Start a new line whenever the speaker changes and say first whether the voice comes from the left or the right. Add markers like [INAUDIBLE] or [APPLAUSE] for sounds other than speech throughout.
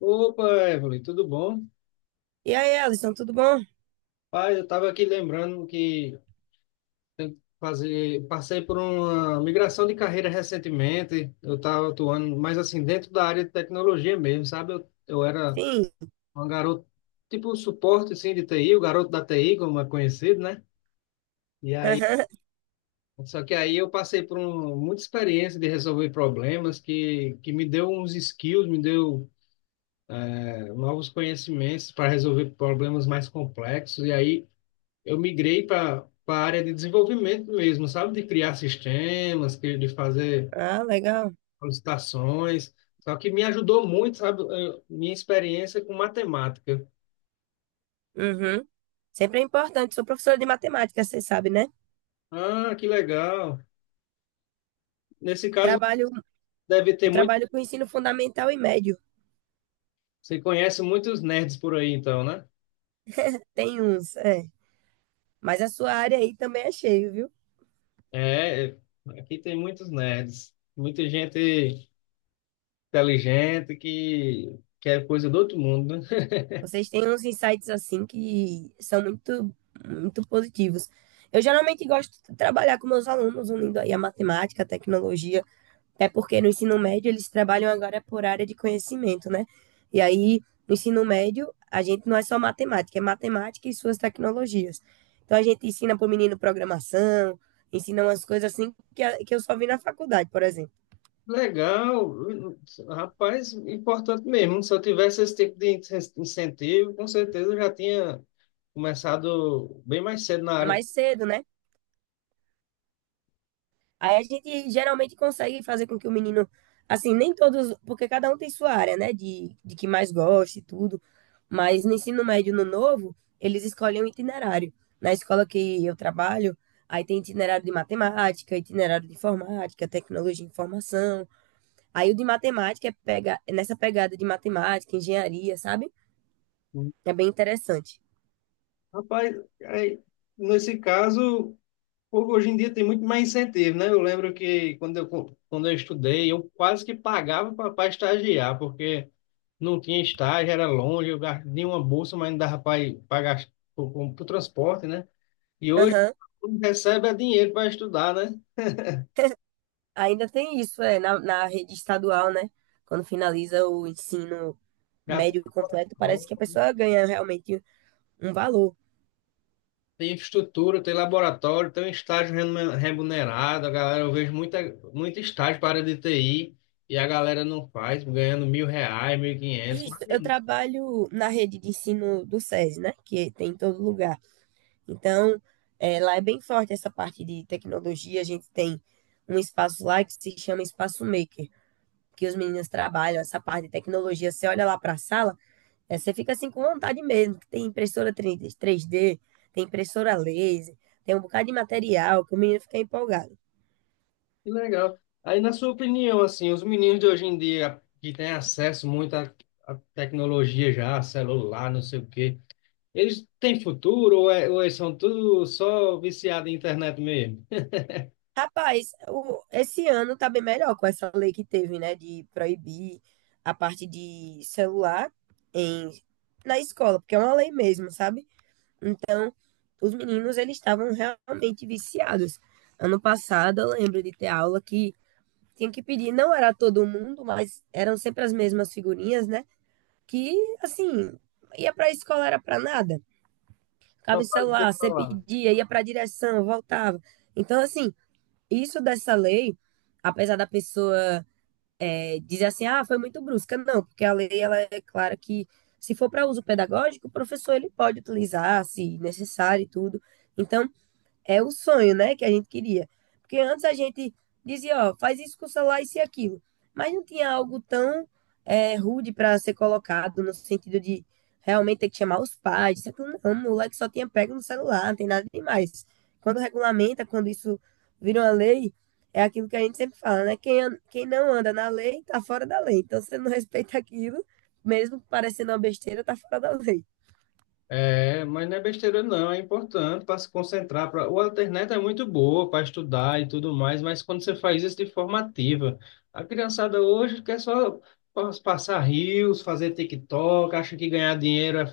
left: Opa, Evelyn, tudo bom?
right: E aí, Alisson, tudo bom?
left: Pai, eu estava aqui lembrando que fazer, passei por uma migração de carreira recentemente. Eu estava atuando mas assim dentro da área de tecnologia mesmo, sabe? Eu era
right: Sim.
left: um garoto, tipo suporte assim, de TI, o garoto da TI, como é conhecido, né? E aí,
right: Aham.
left: só que aí eu passei por um, muita experiência de resolver problemas que me deu uns skills, me deu novos conhecimentos para resolver problemas mais complexos. E aí eu migrei para a área de desenvolvimento mesmo, sabe? De criar sistemas, de fazer
right: Ah, legal.
left: solicitações. Só que me ajudou muito, sabe? Minha experiência com matemática.
right: Uhum. Sempre é importante. Sou professora de matemática, você sabe, né?
left: Ah, que legal. Nesse caso,
right: Trabalho,
left: deve ter
right: eu
left: muito.
right: trabalho com ensino fundamental e médio.
left: Você conhece muitos nerds por aí, então, né?
right: Tem uns, é. Mas a sua área aí também é cheio, viu?
left: É, aqui tem muitos nerds. Muita gente inteligente que, quer coisa do outro mundo, né?
right: Vocês têm uns insights assim que são muito, muito positivos. Eu geralmente gosto de trabalhar com meus alunos, unindo aí a matemática, a tecnologia. É porque no ensino médio eles trabalham agora por área de conhecimento, né? E aí, no ensino médio, a gente não é só matemática, é matemática e suas tecnologias. Então, a gente ensina para o menino programação, ensina umas coisas assim que eu só vi na faculdade, por exemplo.
left: Legal, rapaz, importante mesmo. Se eu tivesse esse tipo de incentivo, com certeza eu já tinha começado bem mais cedo na área.
right: Mais cedo, né? Aí a gente geralmente consegue fazer com que o menino, assim, nem todos, porque cada um tem sua área, né, de que mais gosta e tudo, mas no ensino médio, no novo, eles escolhem um itinerário. Na escola que eu trabalho, aí tem itinerário de matemática, itinerário de informática, tecnologia de informação. Aí o de matemática é pega, é nessa pegada de matemática, engenharia, sabe? É bem interessante.
left: Rapaz, aí, nesse caso, pô, hoje em dia tem muito mais incentivo, né? Eu lembro que quando eu estudei, eu quase que pagava para estagiar, porque não tinha estágio, era longe, eu ganhei uma bolsa, mas não dava para pagar o transporte, né? E hoje
right: Aham.
left: quem recebe é dinheiro para estudar, né?
right: [LAUGHS] Ainda tem isso, é, na rede estadual, né? Quando finaliza o ensino
left: Já.
right: médio completo, parece que a pessoa ganha realmente um valor.
left: Tem infraestrutura, tem laboratório, tem um estágio remunerado. A galera, eu vejo muita, muito estágio para a área de TI e a galera não faz, ganhando R$ 1.000, 1.500.
right: Isso, eu
left: Imagina.
right: trabalho na rede de ensino do SESI, né? Que tem em todo lugar. Então, lá é bem forte essa parte de tecnologia. A gente tem um espaço lá que se chama Espaço Maker, que os meninos trabalham essa parte de tecnologia. Você olha lá para a sala, é, você fica assim com vontade mesmo, que tem impressora 3D, tem impressora laser, tem um bocado de material que o menino fica empolgado.
left: Que legal. Aí, na sua opinião, assim, os meninos de hoje em dia que têm acesso muito à tecnologia já, celular, não sei o quê, eles têm futuro ou, ou eles são tudo só viciados em internet mesmo?
right: Rapaz, esse ano tá bem melhor com essa lei que teve, né, de proibir a parte de celular em, na escola, porque é uma lei mesmo, sabe? Os meninos, eles estavam realmente viciados. Ano passado, eu lembro de ter aula que tinha que pedir, não era todo mundo, mas eram sempre as mesmas figurinhas, né? Que, assim, ia para a escola era para nada.
left: Só
right: Ficava em
left: para dizer
right: celular,
left: que
right: você
left: falar.
right: pedia, ia para a direção, voltava. Então, assim, isso dessa lei, apesar da pessoa dizer assim, ah, foi muito brusca, não, porque a lei ela é clara que se for para uso pedagógico, o professor ele pode utilizar, se necessário e tudo. Então, é o sonho, né, que a gente queria. Porque antes a gente dizia, ó, faz isso com o celular, isso e aquilo. Mas não tinha algo tão rude para ser colocado, no sentido de realmente ter que chamar os pais. Isso, aquilo. Não, o moleque só tinha pego no celular, não tem nada demais. Quando regulamenta, quando isso vira uma lei, é aquilo que a gente sempre fala, né? Quem não anda na lei, tá fora da lei. Então, se você não respeita aquilo, mesmo parecendo uma besteira, tá fora da lei.
left: É, mas não é besteira não, é importante para se concentrar. Pra... O internet é muito boa para estudar e tudo mais, mas quando você faz isso de forma ativa, a criançada hoje quer só passar rios, fazer TikTok, acha que ganhar dinheiro é,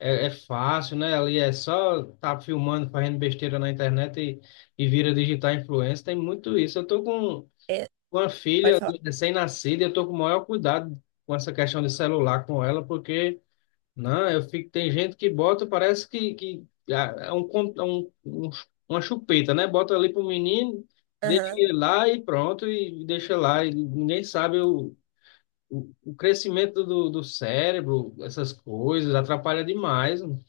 left: é, é fácil, né? Ali é só tá filmando, fazendo besteira na internet e vira digital influencer, tem muito isso. Eu tô com
right: É,
left: uma
right: pode
left: filha
right: falar.
left: recém-nascida, e eu tô com o maior cuidado com essa questão de celular com ela, porque não, eu fico. Tem gente que bota, parece que uma chupeta, né? Bota ali pro menino, deixa ele lá e pronto, e deixa lá. E ninguém sabe o crescimento do cérebro, essas coisas, atrapalha demais, mano.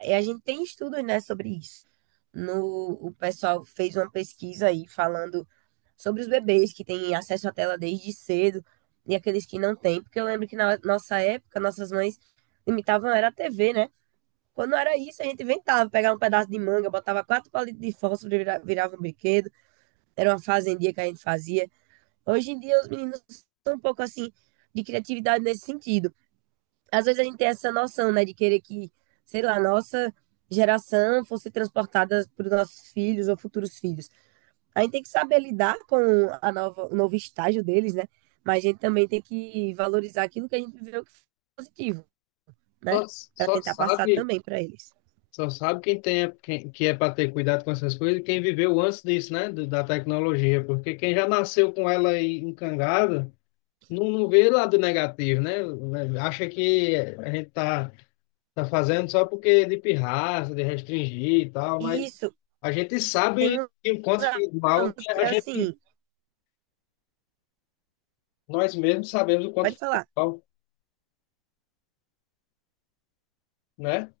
right: E a gente tem estudos, né, sobre isso. No, O pessoal fez uma pesquisa aí falando sobre os bebês que têm acesso à tela desde cedo e aqueles que não têm, porque eu lembro que na nossa época, nossas mães limitavam era a TV, né? Quando era isso, a gente inventava, pegava um pedaço de manga, botava quatro palitos de fósforo e virava um brinquedo. Era uma fazendia que a gente fazia. Hoje em dia, os meninos estão um pouco assim de criatividade nesse sentido. Às vezes a gente tem essa noção, né, de querer que, sei lá, nossa geração fosse transportada para os nossos filhos ou futuros filhos. A gente tem que saber lidar com a nova, o novo estágio deles, né? Mas a gente também tem que valorizar aquilo que a gente viveu que foi positivo, né?
left: Só,
right: Para
left: só
right: tentar passar
left: sabe,
right: também para eles.
left: só sabe que é para ter cuidado com essas coisas, e quem viveu antes disso, né? Da tecnologia, porque quem já nasceu com ela aí encangada não, não vê lado negativo, né? Acha que a gente tá fazendo só porque é de pirraça, de restringir e tal,
right: E
left: mas
right: isso
left: a gente
right: tem
left: sabe
right: uns
left: que o quanto faz mal, né?
right: alunos que, assim,
left: Nós mesmos sabemos o quanto
right: pode
left: faz
right: falar.
left: mal, né?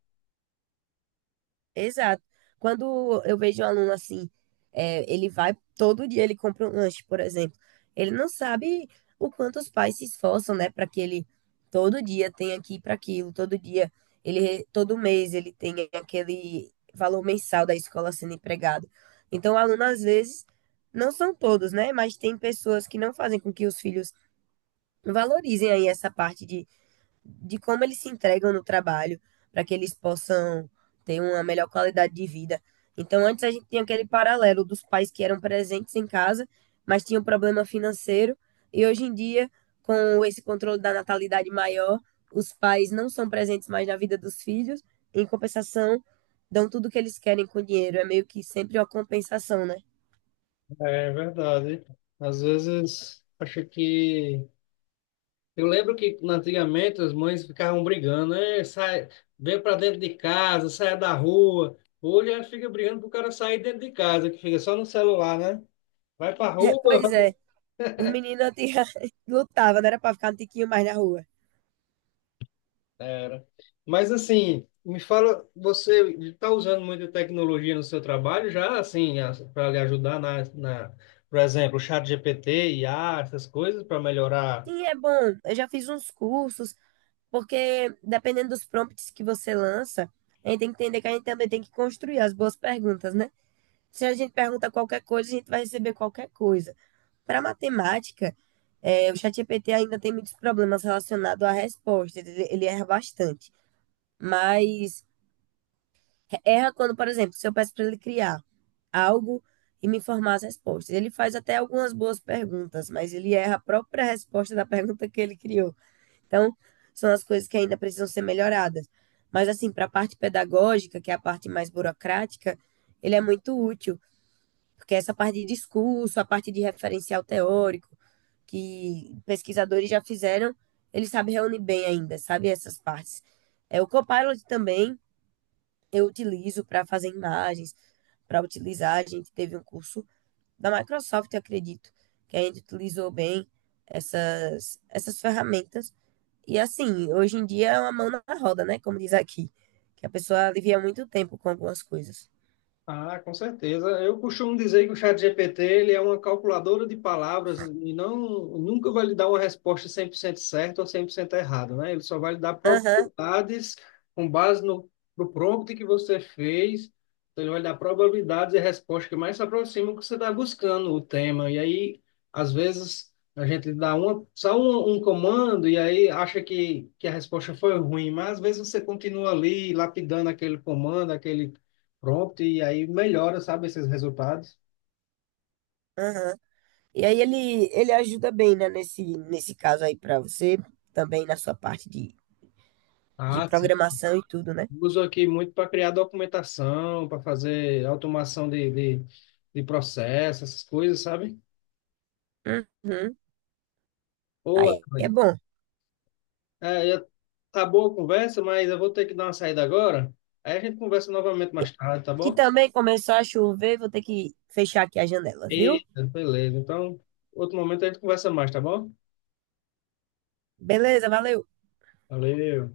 right: Exato. Quando eu vejo um aluno assim, é, ele vai todo dia, ele compra um lanche, por exemplo. Ele não sabe o quanto os pais se esforçam, né, para que ele todo dia tenha aqui para aquilo, todo dia, todo mês ele tenha aquele valor mensal da escola sendo empregado. Então, o aluno às vezes não são todos, né, mas tem pessoas que não fazem com que os filhos valorizem aí essa parte de como eles se entregam no trabalho para que eles possam ter uma melhor qualidade de vida. Então, antes a gente tinha aquele paralelo dos pais que eram presentes em casa, mas tinham problema financeiro, e hoje em dia, com esse controle da natalidade maior, os pais não são presentes mais na vida dos filhos, em compensação, dão tudo o que eles querem com o dinheiro. É meio que sempre uma compensação, né?
left: É verdade. Às vezes, acho que. Eu lembro que antigamente as mães ficavam brigando, né? Sai, vem para dentro de casa, sai da rua. Hoje a gente fica brigando pro cara sair dentro de casa, que fica só no celular, né? Vai pra
right: É,
left: rua.
right: pois é, os meninos tinha [LAUGHS] lutavam, não era para ficar um tiquinho mais na rua.
left: Era. Mas assim, me fala, você está usando muita tecnologia no seu trabalho já, assim, para lhe ajudar por exemplo, o chat GPT, IA, essas coisas, para melhorar.
right: Sim, é bom. Eu já fiz uns cursos. Porque dependendo dos prompts que você lança, a gente tem que entender que a gente também tem que construir as boas perguntas, né? Se a gente pergunta qualquer coisa, a gente vai receber qualquer coisa. Para matemática, é, o ChatGPT ainda tem muitos problemas relacionados à resposta, ele erra bastante. Mas erra quando, por exemplo, se eu peço para ele criar algo e me informar as respostas. Ele faz até algumas boas perguntas, mas ele erra a própria resposta da pergunta que ele criou. Então, são as coisas que ainda precisam ser melhoradas. Mas, assim, para a parte pedagógica, que é a parte mais burocrática, ele é muito útil, porque essa parte de discurso, a parte de referencial teórico, que pesquisadores já fizeram, ele sabe reunir bem ainda, sabe essas partes. É, o Copilot também eu utilizo para fazer imagens, para utilizar. A gente teve um curso da Microsoft, eu acredito, que a gente utilizou bem essas ferramentas e assim, hoje em dia é uma mão na roda, né? Como diz aqui. Que a pessoa alivia muito tempo com algumas coisas.
left: Ah, com certeza. Eu costumo dizer que o ChatGPT ele é uma calculadora de palavras e não nunca vai lhe dar uma resposta 100% certa ou 100% errada, né? Ele só vai lhe dar
right: Aham,
left: probabilidades com base no prompt que você fez. Então, ele vai lhe dar probabilidades e respostas que mais se aproximam do que você está buscando o tema. E aí, às vezes, a gente dá uma, só um comando e aí acha que a resposta foi ruim, mas às vezes você continua ali lapidando aquele comando, aquele prompt e aí melhora, sabe, esses resultados.
right: aham. E aí ele ajuda bem, né? Nesse caso aí pra você, também na sua parte de
left: Ah, sim.
right: programação e tudo, né?
left: Uso aqui muito para criar documentação, para fazer automação de, de processo, essas coisas, sabe?
right: Uhum.
left: Ô,
right: Aí é
left: Evelyn,
right: bom.
left: é, eu- tá boa a conversa, mas eu vou ter que dar uma saída agora. Aí a gente conversa novamente
right: E
left: mais tarde, tá
right: aqui
left: bom?
right: também começou a chover, vou ter que fechar aqui as janelas, viu?
left: Eita, beleza. Então, outro momento a gente conversa mais, tá bom?
right: Beleza, valeu.
left: Valeu.